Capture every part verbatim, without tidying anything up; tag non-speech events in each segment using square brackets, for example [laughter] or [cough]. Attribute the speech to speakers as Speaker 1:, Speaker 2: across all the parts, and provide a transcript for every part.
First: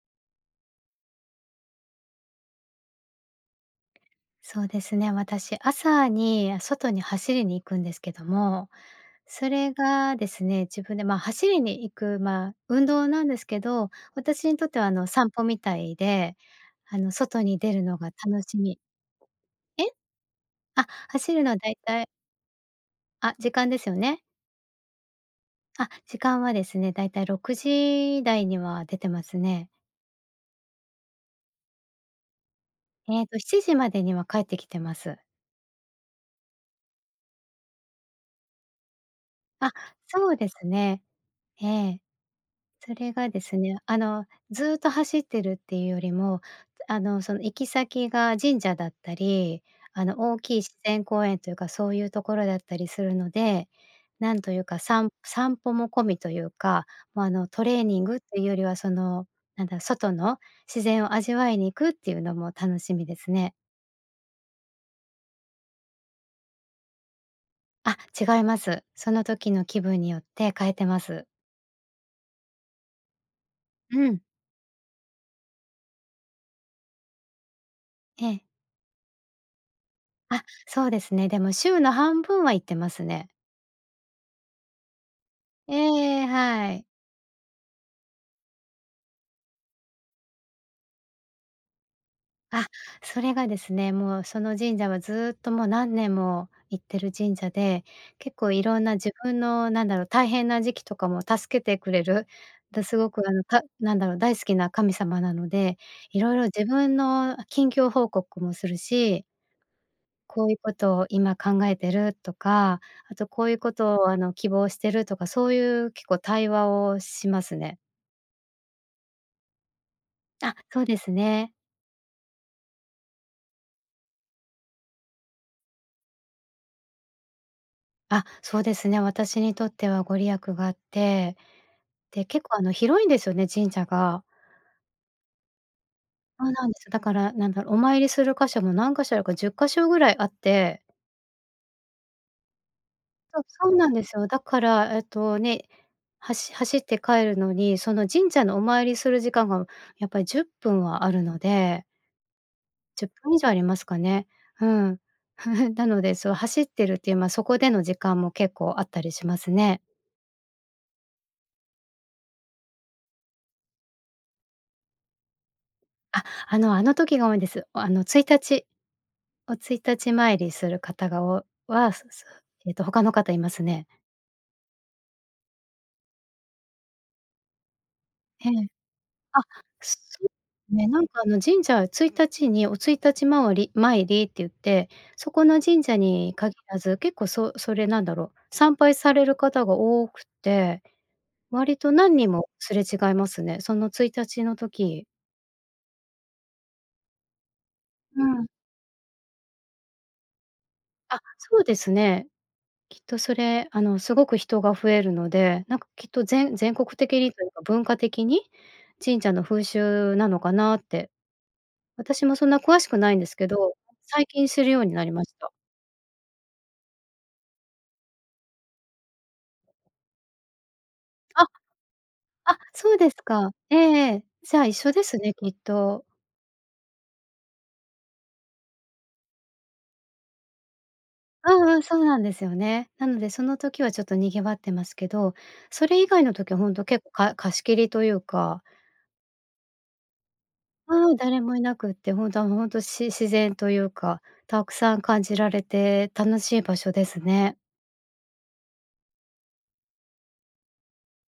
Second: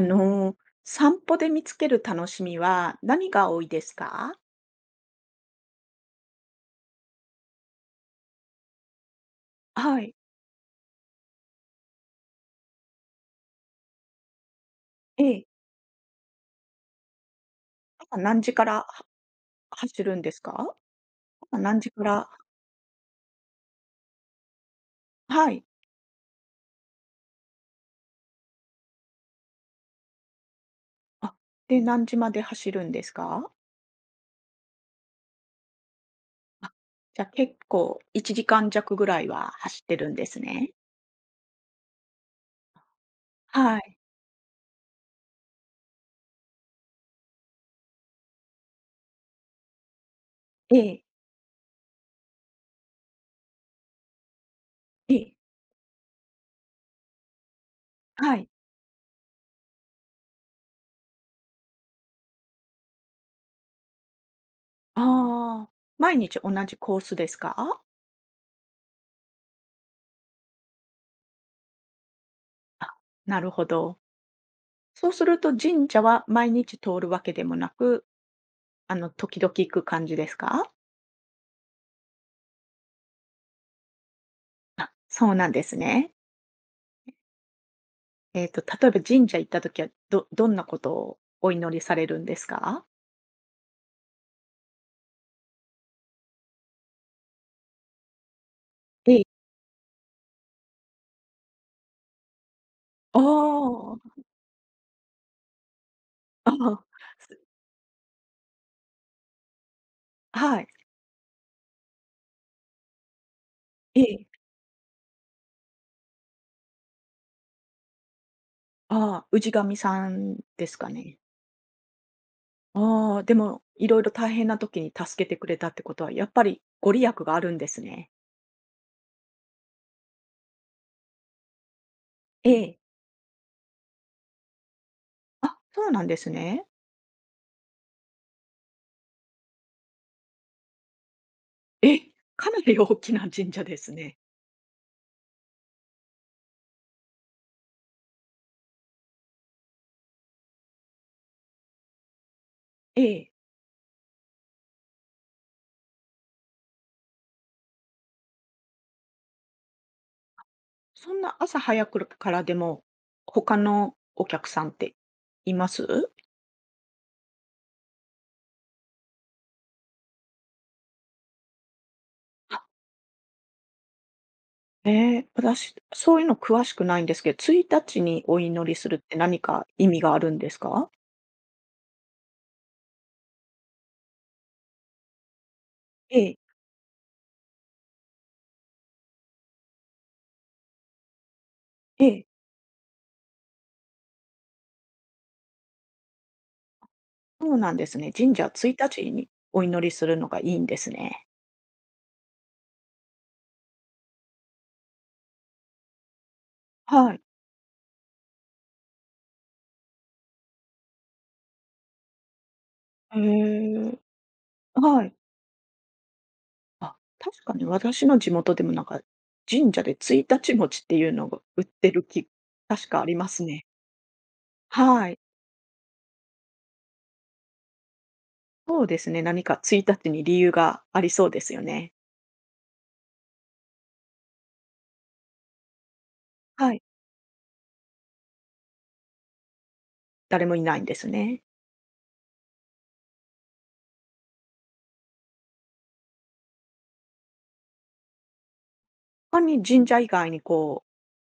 Speaker 1: あの、散歩で見つける楽しみは何が多いですか？
Speaker 2: そうですね。私朝に外に走りに行くんですけども、それ
Speaker 1: はい。
Speaker 2: がですね、自分で、ま、走りに行く、ま、運動なんですけど、私にとってはあの
Speaker 1: え
Speaker 2: 散歩
Speaker 1: え。
Speaker 2: みたいで、あの外に出るのが
Speaker 1: 朝何
Speaker 2: 楽
Speaker 1: 時
Speaker 2: し
Speaker 1: から
Speaker 2: み
Speaker 1: は
Speaker 2: え？
Speaker 1: 走るんですか？
Speaker 2: あ、走るのは
Speaker 1: 朝
Speaker 2: 大
Speaker 1: 何時か
Speaker 2: 体
Speaker 1: ら。
Speaker 2: あ、時間ですよね。
Speaker 1: はい。
Speaker 2: あ、時間はですね、だいたいろくじだいには出てますね。
Speaker 1: あ、で、何時まで走るんです
Speaker 2: えっと、し
Speaker 1: か？
Speaker 2: ちじまでには帰ってきてます。
Speaker 1: あ、じゃ、結構いちじかんじゃくぐらいは
Speaker 2: あ、
Speaker 1: 走ってるんで
Speaker 2: そう
Speaker 1: す
Speaker 2: です
Speaker 1: ね。
Speaker 2: ね。ええ。それがですね、
Speaker 1: はい。
Speaker 2: あのずっと走ってるっていうよりも、あのその行き先が神社だったり、あの大きい自
Speaker 1: ええ。
Speaker 2: 然公園というか、そういうところだったりするので、何というか、さん
Speaker 1: え。
Speaker 2: 散歩も込みというか、ま、あのトレーニング
Speaker 1: は
Speaker 2: という
Speaker 1: い。
Speaker 2: よりは、その、なんだ、外の自然を味わいに行くっていうのも楽しみですね。
Speaker 1: ああ、毎日同じコースですか？
Speaker 2: あ、違います。その時の気分によって変えてます。
Speaker 1: あ、なるほど。
Speaker 2: うん。
Speaker 1: そうすると神社は毎日通るわけでもなく、
Speaker 2: ええ。
Speaker 1: あの、時々行く感じです
Speaker 2: あ、
Speaker 1: か？
Speaker 2: そうですね。でも週の半分は行ってますね。
Speaker 1: あ、そうなんですね。
Speaker 2: ええ、はい。
Speaker 1: えっと例えば神社行った時は、どどんなことをお祈りされるんです
Speaker 2: あ、
Speaker 1: か？
Speaker 2: それがですね、もうその神社はずっともう何年も行ってる神社で、結構色んな自
Speaker 1: ええ。
Speaker 2: 分の、何だろう、大変な時期とかも助けてくれる、で、すご
Speaker 1: あ
Speaker 2: くあの、たなんだろう、
Speaker 1: あ。
Speaker 2: 大好きな神様なので、色々
Speaker 1: あ
Speaker 2: 自
Speaker 1: あ。
Speaker 2: 分の近況報告もするしこういう
Speaker 1: はい。
Speaker 2: ことを今考えてるとか、あとこういうこと
Speaker 1: え
Speaker 2: をあ
Speaker 1: え。
Speaker 2: の希望してるとか、そういう結構対話をしますね。
Speaker 1: ああ、氏神さん
Speaker 2: あ、
Speaker 1: です
Speaker 2: そう
Speaker 1: か
Speaker 2: です
Speaker 1: ね。
Speaker 2: ね。
Speaker 1: ああ、でも、色々大変な時に助けてくれたってことは、やっぱりご利益があるんですね。
Speaker 2: あ、そうですね。私にとってはご利益があって、で、結
Speaker 1: え
Speaker 2: 構あの
Speaker 1: え。
Speaker 2: 広いんですよね、神社が。
Speaker 1: あ、そうなんです
Speaker 2: そう
Speaker 1: ね。
Speaker 2: なんです。だから、なんだお参りする箇所も、何箇所よこ、じゅっかしょぐらいあって
Speaker 1: え！かなり大きな
Speaker 2: そう、
Speaker 1: 神社
Speaker 2: そ
Speaker 1: で
Speaker 2: うな
Speaker 1: す
Speaker 2: んで
Speaker 1: ね。
Speaker 2: すよ。だからえっとね、はし走って帰るのにその神社のお参りする時間がやっぱりじゅっぷんはあるので
Speaker 1: え
Speaker 2: じゅっ
Speaker 1: え。
Speaker 2: ぷん以上ありますかね。うん。[chuckles] なのでそう走ってるっていう、ま、そこでの時間も結構あったりしますね。
Speaker 1: そんな朝早くるからでも、他のお客さんっています？
Speaker 2: あ、あのあの時が多いんです。あの、ついたちお朔日参りする方がお、はすすえっと他の方いますね。
Speaker 1: え、ぷらしそういうの詳しくないんですけついたちにお
Speaker 2: ええ、
Speaker 1: 祈りするって何
Speaker 2: あ、
Speaker 1: か意
Speaker 2: す
Speaker 1: 味があ
Speaker 2: そ
Speaker 1: るんです
Speaker 2: うね、
Speaker 1: か？
Speaker 2: なんかあの神社、ついたちにお朔日まわり参りって言って、そこの神社
Speaker 1: え
Speaker 2: に
Speaker 1: え。
Speaker 2: 限らず結構そう、それなんだろう、参拝される方が多くて、割と
Speaker 1: え
Speaker 2: 何
Speaker 1: え。
Speaker 2: 人もすれ違いますね。そのついたちの時。
Speaker 1: そうなんですね。
Speaker 2: う
Speaker 1: 神
Speaker 2: ん。
Speaker 1: 社、ついたちにお祈りするのがいいんです
Speaker 2: あ、
Speaker 1: ね。
Speaker 2: そうですね。きっとそれ、あの、すごく人が増えるので、なんかきっとぜん全国
Speaker 1: は
Speaker 2: 的
Speaker 1: い。
Speaker 2: にというか、文化的に？神社の風習なのかなって。私もそんな詳しくない
Speaker 1: へ
Speaker 2: んですけど、
Speaker 1: え。
Speaker 2: 最近するように
Speaker 1: は
Speaker 2: なり
Speaker 1: い。
Speaker 2: ました。
Speaker 1: あ、確かに私の地元でもなんか、神社で朔日餅っていうのが
Speaker 2: あ、
Speaker 1: 売ってるき
Speaker 2: あ、
Speaker 1: 確
Speaker 2: そう
Speaker 1: かあ
Speaker 2: で
Speaker 1: り
Speaker 2: す
Speaker 1: ます
Speaker 2: か。
Speaker 1: ね。
Speaker 2: ええええ、じゃあ一緒で
Speaker 1: はい。
Speaker 2: すね、きっと。
Speaker 1: そうですね、何かついたちに理由がありそうで
Speaker 2: う
Speaker 1: すよ
Speaker 2: んうん、
Speaker 1: ね。
Speaker 2: そうなんですよね。なので、その時はちょっと賑わってますけど、それ以外の時はほ
Speaker 1: は
Speaker 2: ん
Speaker 1: い。
Speaker 2: と結構か貸し切りというか
Speaker 1: 誰もいないんです
Speaker 2: うん、
Speaker 1: ね。
Speaker 2: 誰もいなくって、ほんたほんとし自然というか、たくさん感じられて楽しい場所ですね。
Speaker 1: かに神社以外にこう、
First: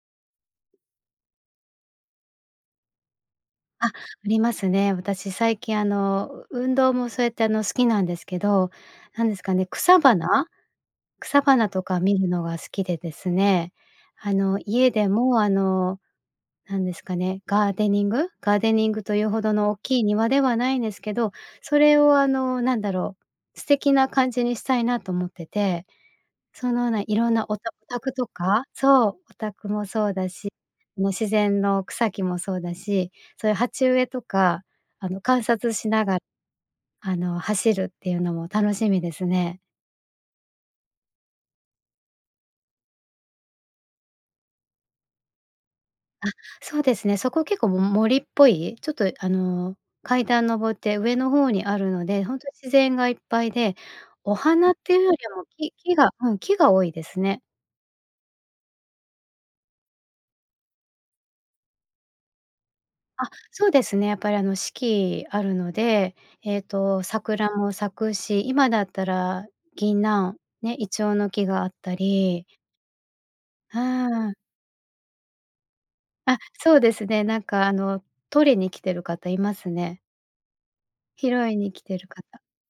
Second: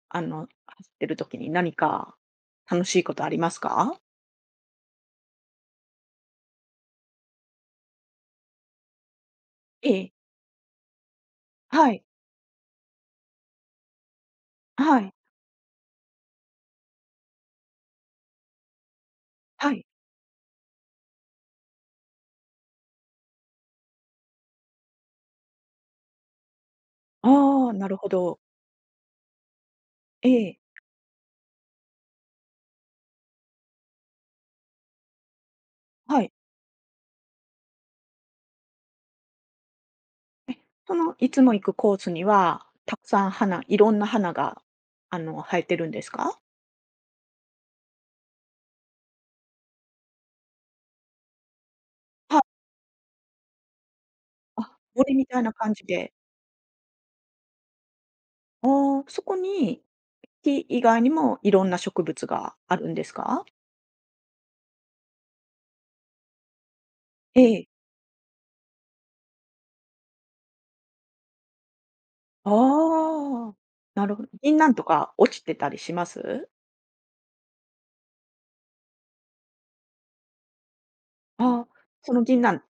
Speaker 1: あの、[unintelligible] てる時に何か楽しいことあります
Speaker 2: あ、あ
Speaker 1: か？
Speaker 2: りますね。私最近あの、う運動もそうやって、あの、好きなんですけど、何ですかね、
Speaker 1: え
Speaker 2: 草
Speaker 1: え。
Speaker 2: 花？草花と
Speaker 1: は
Speaker 2: か
Speaker 1: い。
Speaker 2: 見るのが好きでですね、あの、家
Speaker 1: は
Speaker 2: で
Speaker 1: い。
Speaker 2: もあの、何ですかね、ガーデニング？ガーデニングというほどの
Speaker 1: は
Speaker 2: 大
Speaker 1: い。
Speaker 2: きい庭ではないんですけど、それを、あの、なんだろう？素敵な感じにしたいなと思ってて。そのようないろんな、お
Speaker 1: あ
Speaker 2: た
Speaker 1: あ、
Speaker 2: お
Speaker 1: なるほ
Speaker 2: 宅と
Speaker 1: ど。
Speaker 2: か？そう、お宅もそうだ
Speaker 1: え
Speaker 2: し、
Speaker 1: え。
Speaker 2: もう自然の草木もそうだし、そういう鉢植えとか、あの、観察しなが
Speaker 1: はい。
Speaker 2: あの、走るっていうのも楽しみですね。
Speaker 1: え、その、いつも行くコースには、沢山花色んな花が、あの、生えてるんです
Speaker 2: あ、
Speaker 1: か？
Speaker 2: そうですね。そこ結構、も森っぽい、ちょっと、あの、階段登って上の方にあるので、ほん
Speaker 1: は。
Speaker 2: とに自然がいっぱいで。お花っ
Speaker 1: あ、
Speaker 2: て言うよ
Speaker 1: 森
Speaker 2: り
Speaker 1: みたい
Speaker 2: も
Speaker 1: な
Speaker 2: 木
Speaker 1: 感じ
Speaker 2: 木が
Speaker 1: で。
Speaker 2: うん、木が多いですね。
Speaker 1: ああ、そこに木以外にも、色んな植物があるんです
Speaker 2: あ、
Speaker 1: か？
Speaker 2: そうですね。やっぱり、あの、四季あるので。えっと、
Speaker 1: え
Speaker 2: 桜
Speaker 1: え。
Speaker 2: も咲くし。今だったら、銀杏ね。イチョウの木があったり。
Speaker 1: ああ、
Speaker 2: うー
Speaker 1: なるほど。
Speaker 2: ん。
Speaker 1: 銀杏とか落ちてたりしま
Speaker 2: あ、
Speaker 1: す？
Speaker 2: そうですね。なんか、あの、採りに来てる方いますね。拾い
Speaker 1: ああ、
Speaker 2: に来てる
Speaker 1: その
Speaker 2: 方。
Speaker 1: 銀杏、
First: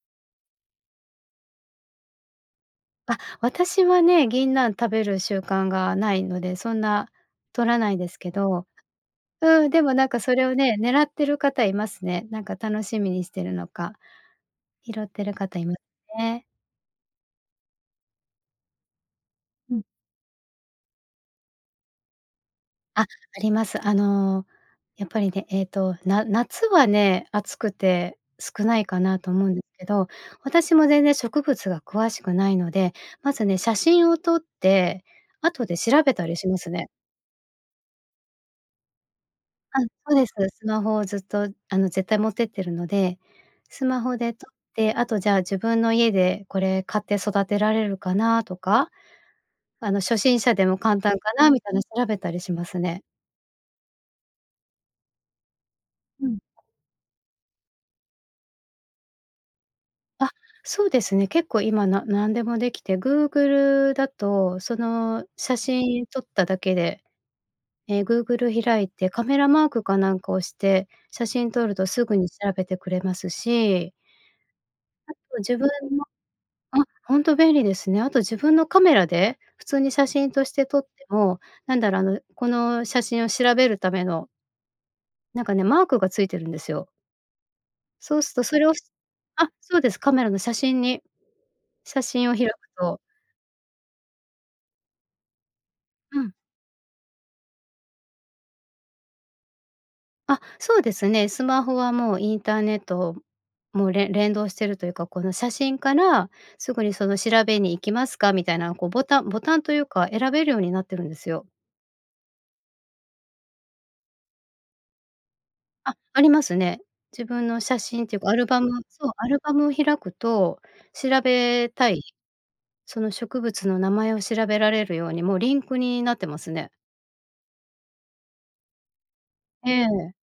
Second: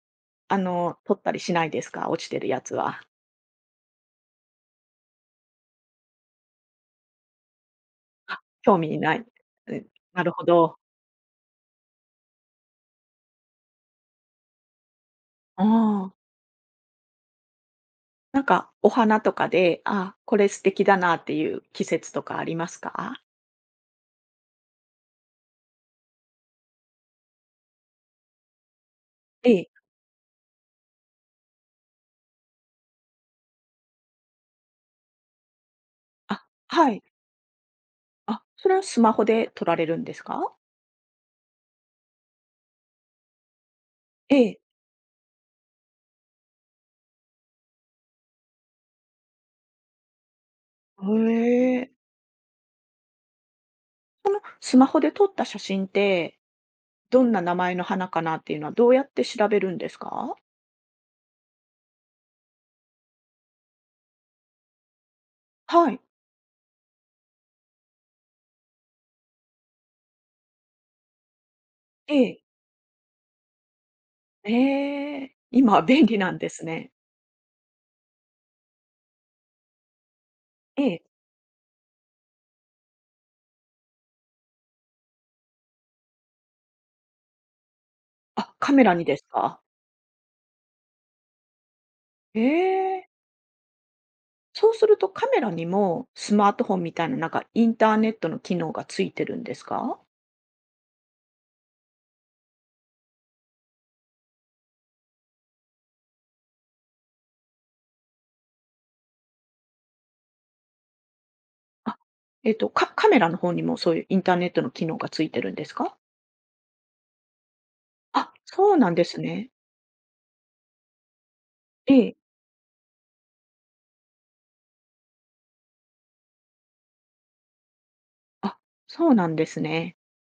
Speaker 1: あの、採ったりしないですか？落ちてるやつは。
Speaker 2: あ、私はね、銀杏食べる習慣がないので、そんな採らないですけ
Speaker 1: あ、
Speaker 2: ど。
Speaker 1: 興味ない。
Speaker 2: うん、
Speaker 1: う
Speaker 2: で
Speaker 1: ん、
Speaker 2: も、なんか
Speaker 1: なる
Speaker 2: そ
Speaker 1: ほ
Speaker 2: れをね、
Speaker 1: ど。
Speaker 2: 狙ってる方いますね。なんか楽しみにしてるのか、拾ってる方
Speaker 1: あ
Speaker 2: います
Speaker 1: あ。
Speaker 2: ね。
Speaker 1: なんかお花とか
Speaker 2: う
Speaker 1: で、
Speaker 2: ん。
Speaker 1: あ、これ素敵だなっていう季節とかあります
Speaker 2: あ、あ
Speaker 1: か？
Speaker 2: ります。あの、やっぱりね、えっとな夏はね、暑くて少ないかなと思うん
Speaker 1: え
Speaker 2: で
Speaker 1: え。
Speaker 2: すけど、私も全然植物が詳しくないので、まずね写真を撮って後で調べたり
Speaker 1: あ、
Speaker 2: しますね。
Speaker 1: はい。あ、それはスマホで撮ら
Speaker 2: あ、
Speaker 1: れ
Speaker 2: そ
Speaker 1: るんで
Speaker 2: う
Speaker 1: す
Speaker 2: です。
Speaker 1: か？
Speaker 2: スマホをずっとあの絶対持ってってるので、スマホで
Speaker 1: え
Speaker 2: 撮っ
Speaker 1: え。
Speaker 2: て、あとじゃあ自分の家でこれ買って育てられるかなとか。あの、初心者でも簡
Speaker 1: あ、
Speaker 2: 単かなみた
Speaker 1: え
Speaker 2: いな
Speaker 1: え。
Speaker 2: 調べたりしますね。
Speaker 1: そのスマホで撮った写真っ
Speaker 2: うん。
Speaker 1: て、どんな名前の花かなっていうのはどうやって調べるんです
Speaker 2: あ、
Speaker 1: か？
Speaker 2: そうですね。結構今な何でもできて、Google だとその写
Speaker 1: はい。
Speaker 2: 真撮っただけで、ええ、Google 開いて、カメラマークかなんか押して、写真撮るとす
Speaker 1: え
Speaker 2: ぐに
Speaker 1: え。
Speaker 2: 調べてくれますしあ
Speaker 1: ええ、
Speaker 2: と自分
Speaker 1: 今
Speaker 2: の
Speaker 1: 便利なんです
Speaker 2: あ、
Speaker 1: ね。
Speaker 2: ほんと便利ですね。あと自分のカメラで普通に写真として撮っ
Speaker 1: ええ。
Speaker 2: ても、なんだろう、あの、この写真を調べるためのなんかね、マークがついてるんですよ。そうすと、
Speaker 1: あ、
Speaker 2: それ
Speaker 1: カ
Speaker 2: 押し
Speaker 1: メラにです
Speaker 2: あ、
Speaker 1: か？
Speaker 2: そうです、カメラの写真に、写真を開くと
Speaker 1: え！そうするとカメラにも
Speaker 2: うん。
Speaker 1: スマートフォンみたいな、なんかインターネットの機能がついてるんですか？
Speaker 2: あ、そうですね。スマホはもうインターネット、もうれ連動してるというか、この、写真からすぐにその、調べに行きますかみたいなのこう、ボタンボタンというか選べるようになってるんですよ。
Speaker 1: あ、えっと、カカメラの方にもそういうインターネットの機能が付いてるんです
Speaker 2: あ、
Speaker 1: か？
Speaker 2: ありますね。自分の写真っていうか
Speaker 1: あ、
Speaker 2: アルバム
Speaker 1: そうなんで
Speaker 2: そう、
Speaker 1: す
Speaker 2: アル
Speaker 1: ね。
Speaker 2: バムを開くと、調べた
Speaker 1: え
Speaker 2: い、
Speaker 1: え。
Speaker 2: その植物の名前を調べられるようにもうリンクになってますね。
Speaker 1: あ、そうなんです
Speaker 2: え
Speaker 1: ね。
Speaker 2: え。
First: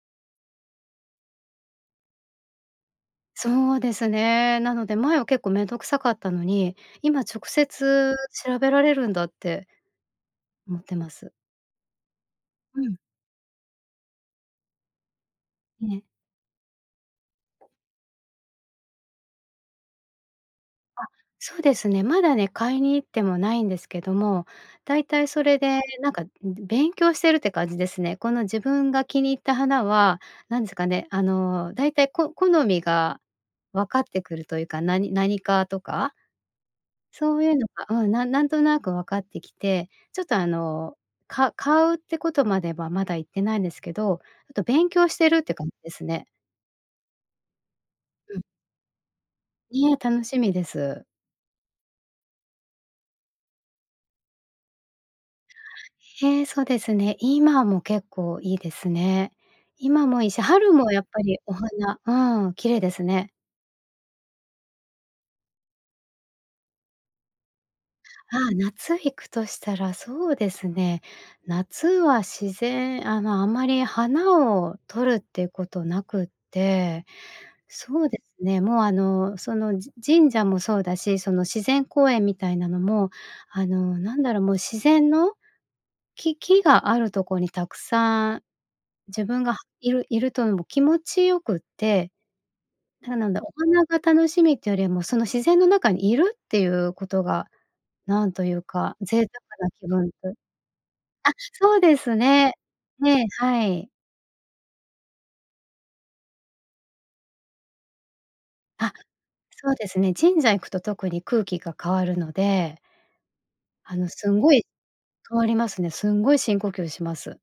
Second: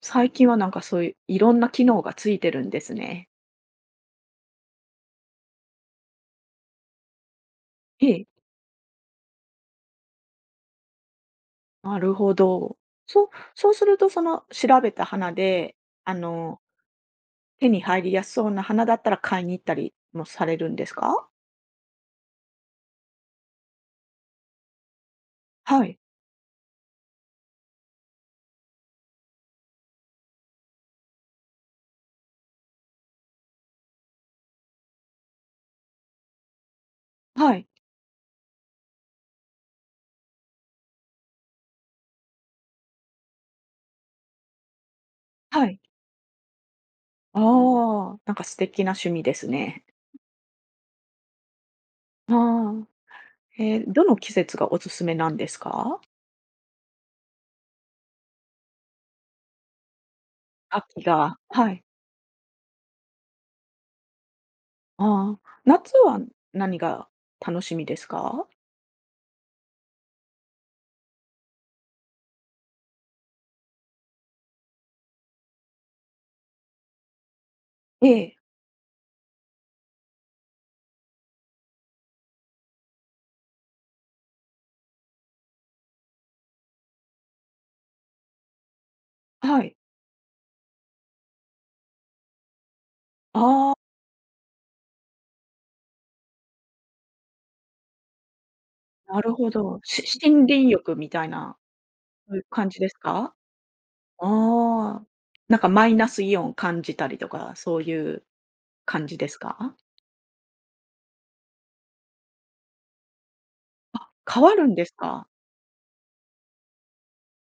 Speaker 1: 最近は、なんかそういういろんな機能がついてるんですね。
Speaker 2: そうですね。なので、前は結構めんどくさかったのに、今直
Speaker 1: え
Speaker 2: 接
Speaker 1: え。
Speaker 2: 調べられるんだって思ってます。
Speaker 1: なるほど。
Speaker 2: うん。
Speaker 1: そうそうするとその、調べた花で、
Speaker 2: ね。
Speaker 1: あの手に入りやすそうな花だったら、買いに行ったりもされるんです
Speaker 2: あ、
Speaker 1: か？
Speaker 2: そうですね、まだね、買いに行ってもないんですけども、だいたいそれで
Speaker 1: はい。
Speaker 2: なんか勉強してるって感じですね。この自分が気に入った花は、何ですかね、あの、だいたいこ好みが分かってくるというか、なに何科とか？そうい
Speaker 1: は
Speaker 2: うの
Speaker 1: い。
Speaker 2: がうん、なんなんとなく分かってきて、ちょっと、あの、か買うってことまではまだいってないんですけど、あと勉強してるって
Speaker 1: は
Speaker 2: 感じ
Speaker 1: い。
Speaker 2: ですね。
Speaker 1: ああ、なん
Speaker 2: うん。
Speaker 1: か素敵な趣味ですね。
Speaker 2: いえ、楽しみです。
Speaker 1: ああ、え、どの季節がおすすめなんですか？
Speaker 2: へえ。そうですね。今も結構いいですね。今もいいし、春もや
Speaker 1: 秋
Speaker 2: っぱり
Speaker 1: が
Speaker 2: お
Speaker 1: はい。
Speaker 2: 花うーん、綺麗ですね。
Speaker 1: ああ。夏は何が楽しみです
Speaker 2: あ
Speaker 1: か？
Speaker 2: あ、夏行くとしたらそうですね、夏は自然ああ、まあ、あまり花をとるっていうことなくって。そ
Speaker 1: え
Speaker 2: うで
Speaker 1: え。
Speaker 2: すね、もう、あの、その、じ神社もそうだし、その自然公園みたいなのもあの、なんだろう、もう自然のき木があるとこに沢山自分が
Speaker 1: はい。
Speaker 2: 居る居るともう気持ちよくて。ただ、なんなんだろ、お
Speaker 1: ああ。
Speaker 2: 花が楽しみっていうよりも、その自然の中に居るっていうことが、なんというか、
Speaker 1: な
Speaker 2: 贅沢
Speaker 1: るほ
Speaker 2: な
Speaker 1: ど。
Speaker 2: 気
Speaker 1: し
Speaker 2: 分と
Speaker 1: 森林浴みたい
Speaker 2: あ、
Speaker 1: な、
Speaker 2: そうです
Speaker 1: そういう
Speaker 2: ね。
Speaker 1: 感じです
Speaker 2: ええ、
Speaker 1: か？
Speaker 2: はい。
Speaker 1: ああ。なんかマイナスイオンを感じたりとか、そういう
Speaker 2: あ、
Speaker 1: 感じです
Speaker 2: そう
Speaker 1: か？
Speaker 2: ですね、神社行くと特に空気が変わるのであ
Speaker 1: あ、
Speaker 2: の、すん
Speaker 1: 変
Speaker 2: ご
Speaker 1: わ
Speaker 2: い
Speaker 1: るんですか？
Speaker 2: 変わりますね。すんごい深呼吸します。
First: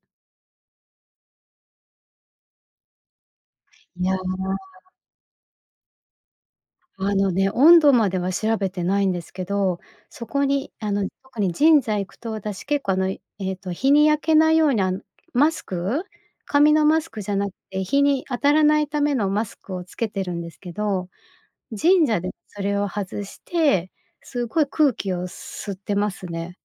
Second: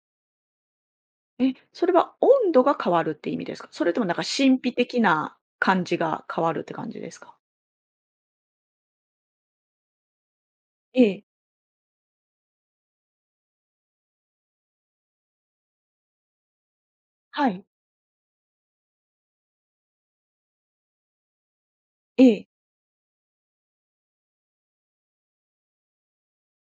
Speaker 1: え、それは温度が変わるって意味ですか？それと
Speaker 2: い
Speaker 1: も、な
Speaker 2: や。
Speaker 1: んか神秘的な感じが変わるって感じで
Speaker 2: あ
Speaker 1: す
Speaker 2: の
Speaker 1: か？
Speaker 2: ね、温度までは、調べてないんですけど、そこに、あの、
Speaker 1: ええ。
Speaker 2: 特にじんざ行くと、私、結構、あの、えっと、日に焼けないように、あん、マスク？紙のマスクじゃな
Speaker 1: は
Speaker 2: く
Speaker 1: い。
Speaker 2: て、日に当たらないためのマスクを付けてるんですけど、神社
Speaker 1: え
Speaker 2: で
Speaker 1: え。
Speaker 2: それを外して、すごい空気を吸ってますね。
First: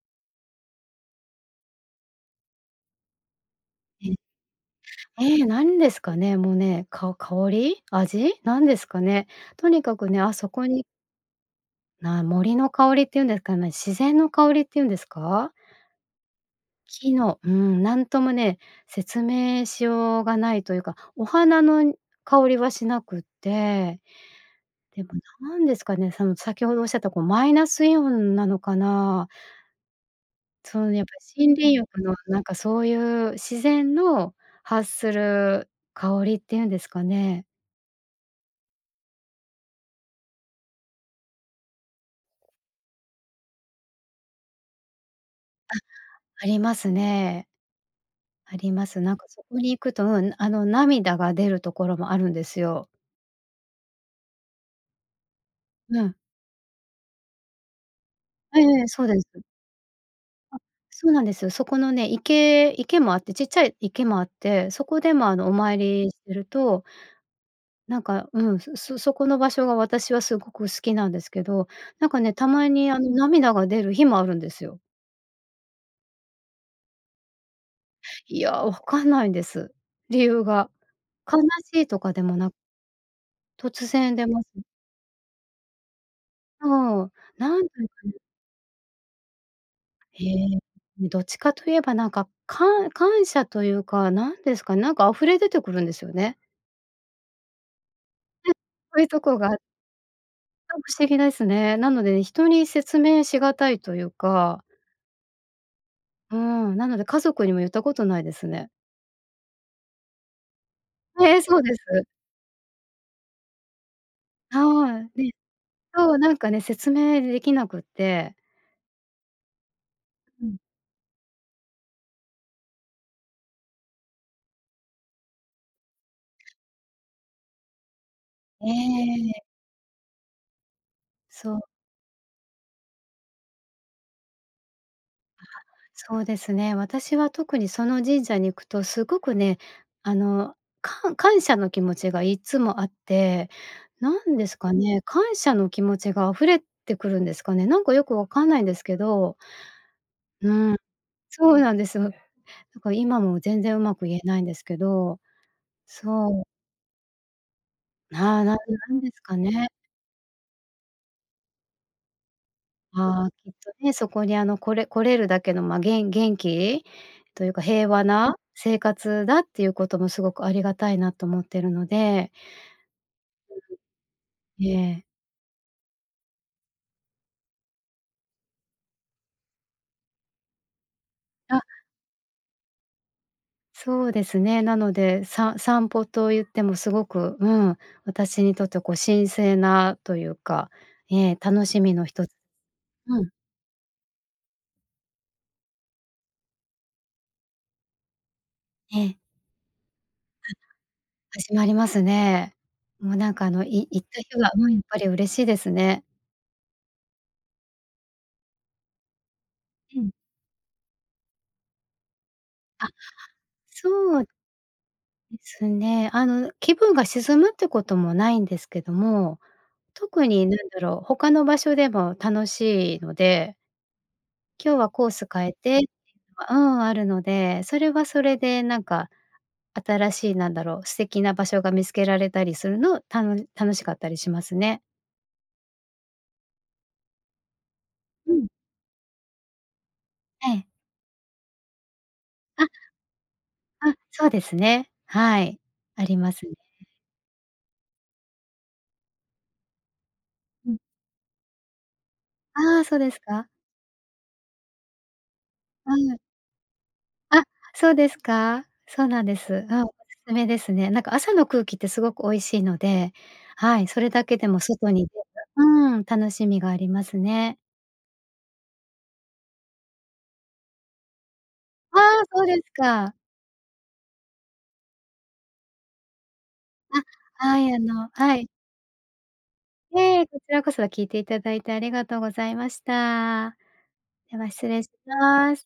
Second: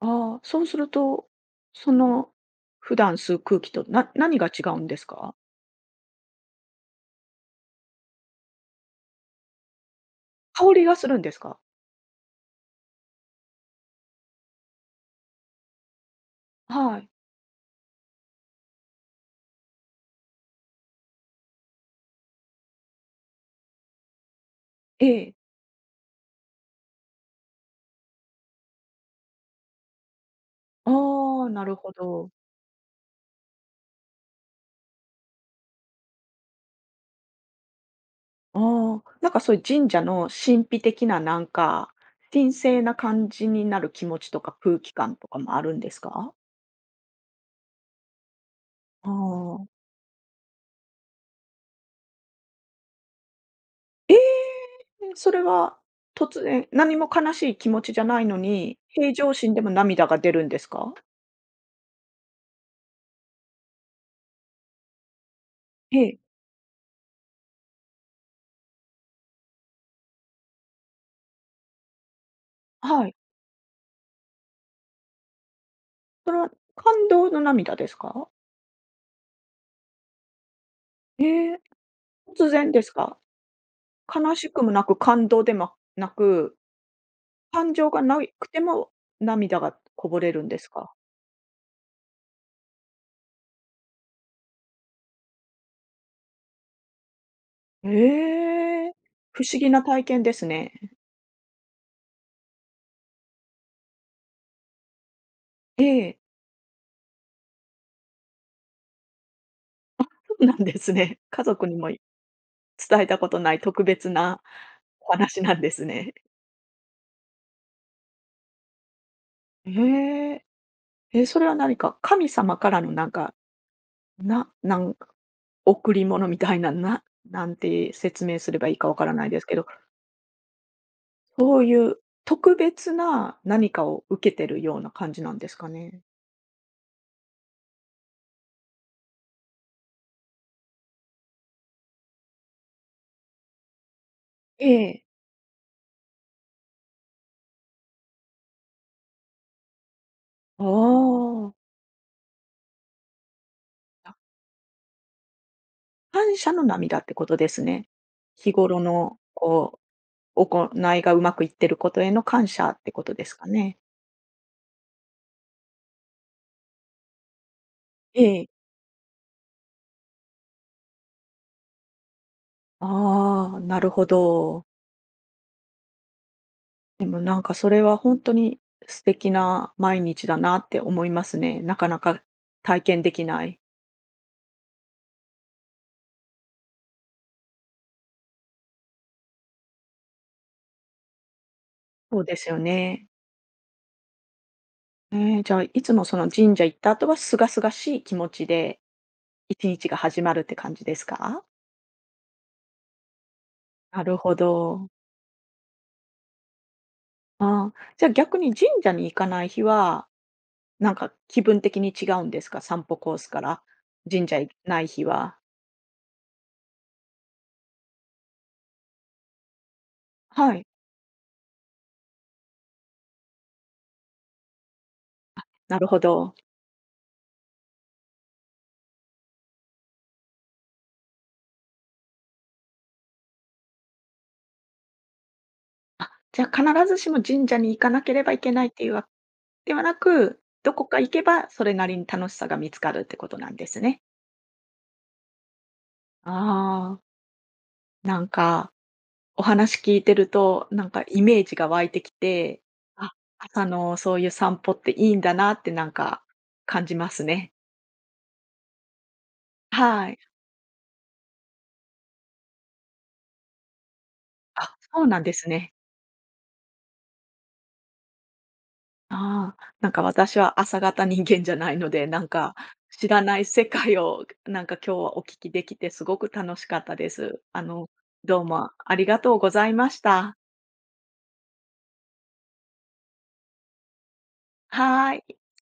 Speaker 1: ああ、そうすると、その普段吸う空気と、
Speaker 2: え、
Speaker 1: な何が違うんです
Speaker 2: え
Speaker 1: か？
Speaker 2: え、何ですかね。もう、ね、か香り？味？なんですかね。とにかくね、あそこ
Speaker 1: 香
Speaker 2: に
Speaker 1: りがするんですか？
Speaker 2: な、森の香りって言うんですかね。自然の香りって言うんですか？
Speaker 1: あ、はい。
Speaker 2: 木のうーん、なんともね、説明しようがないというか、お花のん、香りはしなくって、で
Speaker 1: え
Speaker 2: も、
Speaker 1: え。
Speaker 2: 何ですかね。その先ほどおっしゃった、こう、マイナスイオンなのかな？そう、やっぱ
Speaker 1: ああ、
Speaker 2: 森
Speaker 1: な
Speaker 2: 林
Speaker 1: るほ
Speaker 2: 浴の
Speaker 1: ど。
Speaker 2: なんか、そういう自然の発する香りっていうんですかね。
Speaker 1: ああ、なんかそういう神社の神秘的な、なんか、神聖な感じになる気持ちとか空気感とかもあるんですか？
Speaker 2: あ、ありますね。あります。
Speaker 1: あ
Speaker 2: なんかそこ
Speaker 1: あ。
Speaker 2: に行くとうん、あの、涙が出るところもあるんですよ。
Speaker 1: え！うん、それは
Speaker 2: うん。
Speaker 1: 突然、何も悲しい気持ちじゃないの
Speaker 2: え
Speaker 1: に、
Speaker 2: え、そう
Speaker 1: 平
Speaker 2: で
Speaker 1: 常
Speaker 2: す。
Speaker 1: 心でも涙が出るん
Speaker 2: あ、
Speaker 1: ですか？
Speaker 2: そうなんです。そこのね、池池もあって、ちっちゃい池もあって、そこでも、あの、お参
Speaker 1: え
Speaker 2: り
Speaker 1: え。
Speaker 2: するとなんか、うん、すそこの場所が私はすごく好きなんですけど、なんかね、たまにあ
Speaker 1: は
Speaker 2: の
Speaker 1: い。
Speaker 2: 涙が出る日もあるんですよ。
Speaker 1: それは感動の涙ですか？
Speaker 2: いや、わかんないんです。理由が。
Speaker 1: へ
Speaker 2: 悲
Speaker 1: え、
Speaker 2: しいとかでも
Speaker 1: 突
Speaker 2: な
Speaker 1: 然ですか？
Speaker 2: 突然出
Speaker 1: 悲
Speaker 2: ま
Speaker 1: し
Speaker 2: す。
Speaker 1: くもなく感動でもなく、
Speaker 2: そう、なん
Speaker 1: 感情が
Speaker 2: [unintelligible]
Speaker 1: ないくても、涙がこぼ
Speaker 2: へ
Speaker 1: れ
Speaker 2: え、
Speaker 1: るんですか？
Speaker 2: うん、どっちかといえばなんか、かん感謝というか、何ですか、なんか溢れ出てくるんですよね。え、
Speaker 1: え！
Speaker 2: そういうとこ
Speaker 1: 不
Speaker 2: が
Speaker 1: 思
Speaker 2: あ
Speaker 1: 議な体験です
Speaker 2: そう
Speaker 1: ね。
Speaker 2: 不思議ですね。なので人に説明しがたいというか
Speaker 1: ええ。
Speaker 2: うーん、なので家族にも言ったことないですね。
Speaker 1: あ、そうなんですね。
Speaker 2: ええ、
Speaker 1: 家
Speaker 2: そう
Speaker 1: 族
Speaker 2: で
Speaker 1: にもい
Speaker 2: す。
Speaker 1: 伝えたことない特別な
Speaker 2: は
Speaker 1: お
Speaker 2: い。え、
Speaker 1: 話なんです
Speaker 2: そ
Speaker 1: ね。
Speaker 2: う、なんかね、説明できなくて。
Speaker 1: ええ。
Speaker 2: うん。
Speaker 1: え、それは何か、神様からのなんか、ななんか、贈り物みたいな、な何て説明すれ
Speaker 2: え
Speaker 1: ばいいか分からない
Speaker 2: え。
Speaker 1: ですけど。
Speaker 2: そう
Speaker 1: そういう特別な何かを受けてるような感じなんですかね？
Speaker 2: そうですね、私は特にその神社に行くとすごくね、あの、かん感謝の気持ちがいつもあって、何ですか
Speaker 1: え
Speaker 2: ね、
Speaker 1: え。
Speaker 2: 感謝の気持ちが溢れてくるんですかね。なんかよく分かんないんですけどう
Speaker 1: あ
Speaker 2: ーん、そ
Speaker 1: あ。
Speaker 2: うなんですよ。だから今も全然上手く
Speaker 1: あ。
Speaker 2: 言えないんですけど、
Speaker 1: 感
Speaker 2: そう。
Speaker 1: 謝の涙ってことですね。
Speaker 2: な
Speaker 1: 日
Speaker 2: なんな
Speaker 1: 頃
Speaker 2: んで
Speaker 1: の
Speaker 2: すかね？
Speaker 1: こう、行いが上手くいっていることへの感謝ってこと
Speaker 2: あ
Speaker 1: で
Speaker 2: あ。
Speaker 1: すか
Speaker 2: きっと
Speaker 1: ね？
Speaker 2: ね、そこに、あの、これ来れるだけの、ま、げん元気？というか、平和
Speaker 1: え
Speaker 2: な
Speaker 1: え。
Speaker 2: 生活だっていうこともすごくありがたいなと思ってるので。
Speaker 1: ああ、なるほ
Speaker 2: うん、
Speaker 1: ど。
Speaker 2: ええ。
Speaker 1: でも、なんか、それはほんとに、素敵な毎日だなって思います
Speaker 2: あ。
Speaker 1: ね。なかなか体験出来ない。
Speaker 2: そうですね。なので、さ散歩と言っても、凄く、うん。私にとって、こう、神聖なというか。ええ、楽しみの
Speaker 1: そう
Speaker 2: 一つ
Speaker 1: ですよね。
Speaker 2: うん。
Speaker 1: ええ、じゃあ、いつも、その神社行った後は、清々しい気持ちで
Speaker 2: ええ。
Speaker 1: いちにちが始まるって感じです
Speaker 2: ん、
Speaker 1: か？
Speaker 2: 始まりますね。もうなんか、あの、い
Speaker 1: な
Speaker 2: 行っ
Speaker 1: る
Speaker 2: た
Speaker 1: ほ
Speaker 2: 日はうん、やっ
Speaker 1: ど。
Speaker 2: ぱり嬉しいですね。
Speaker 1: ああ、じゃあ、逆に神社に行かない日
Speaker 2: う
Speaker 1: は、
Speaker 2: ん。
Speaker 1: なんか気分的に違うんですか？散
Speaker 2: あ。
Speaker 1: 歩コースから、
Speaker 2: そう
Speaker 1: 神社行ない日
Speaker 2: で
Speaker 1: は。
Speaker 2: すね。あの気分が沈むって事もないんですけども、特に
Speaker 1: は
Speaker 2: 何
Speaker 1: い。
Speaker 2: だろう。他の場所でも楽しいので今日はコース
Speaker 1: あ、
Speaker 2: 変えて
Speaker 1: な
Speaker 2: っ
Speaker 1: るほど。
Speaker 2: うん。あるので、それは、それで、なんか、新しい何だろう。素敵な場所が見つけられたりするのを、たの楽しかったりしますね。
Speaker 1: あ、じゃあ、必ずしも神社に行かなけれ
Speaker 2: う
Speaker 1: ばい
Speaker 2: ん。
Speaker 1: けないというわではなく、
Speaker 2: ええ。
Speaker 1: 何処か行けば、それなりに楽しさが
Speaker 2: あ。
Speaker 1: 見つかるって事なんです
Speaker 2: うん、
Speaker 1: ね。
Speaker 2: そうですね。はい、あります。
Speaker 1: ああ。なんか、お話聞いてると、
Speaker 2: うん。
Speaker 1: なんかイメージが湧いてきて、
Speaker 2: ああ、そうで
Speaker 1: あ
Speaker 2: すか。
Speaker 1: 朝のそういう散歩っていいんだなってなん
Speaker 2: うん。
Speaker 1: か感じます
Speaker 2: あ、
Speaker 1: ね。
Speaker 2: そうですか？そうなんです。あ、おす
Speaker 1: はい。
Speaker 2: すめですね。なんか、朝の空気って凄く美味しいので、はい、それだけでも
Speaker 1: あ、
Speaker 2: 外
Speaker 1: そ
Speaker 2: に
Speaker 1: う
Speaker 2: 出
Speaker 1: なん
Speaker 2: る、
Speaker 1: ですね。
Speaker 2: うーん、楽しみがありますね。
Speaker 1: ああ、なんか、私は朝型人間じゃないの
Speaker 2: あ
Speaker 1: で、な
Speaker 2: あ、
Speaker 1: ん
Speaker 2: そうで
Speaker 1: か、
Speaker 2: す
Speaker 1: 知
Speaker 2: か。
Speaker 1: らない世界を、[chuckles] なんか、今日はお聞き出来て、凄く楽しかった
Speaker 2: あ、
Speaker 1: です。
Speaker 2: は
Speaker 1: あ
Speaker 2: い。あ
Speaker 1: の、
Speaker 2: のは
Speaker 1: どう
Speaker 2: い。
Speaker 1: もありがとうございまし
Speaker 2: ええ、
Speaker 1: た。
Speaker 2: こちらこそ。聞いて頂いて、ありがとうございました。では失礼し
Speaker 1: はい。
Speaker 2: ます。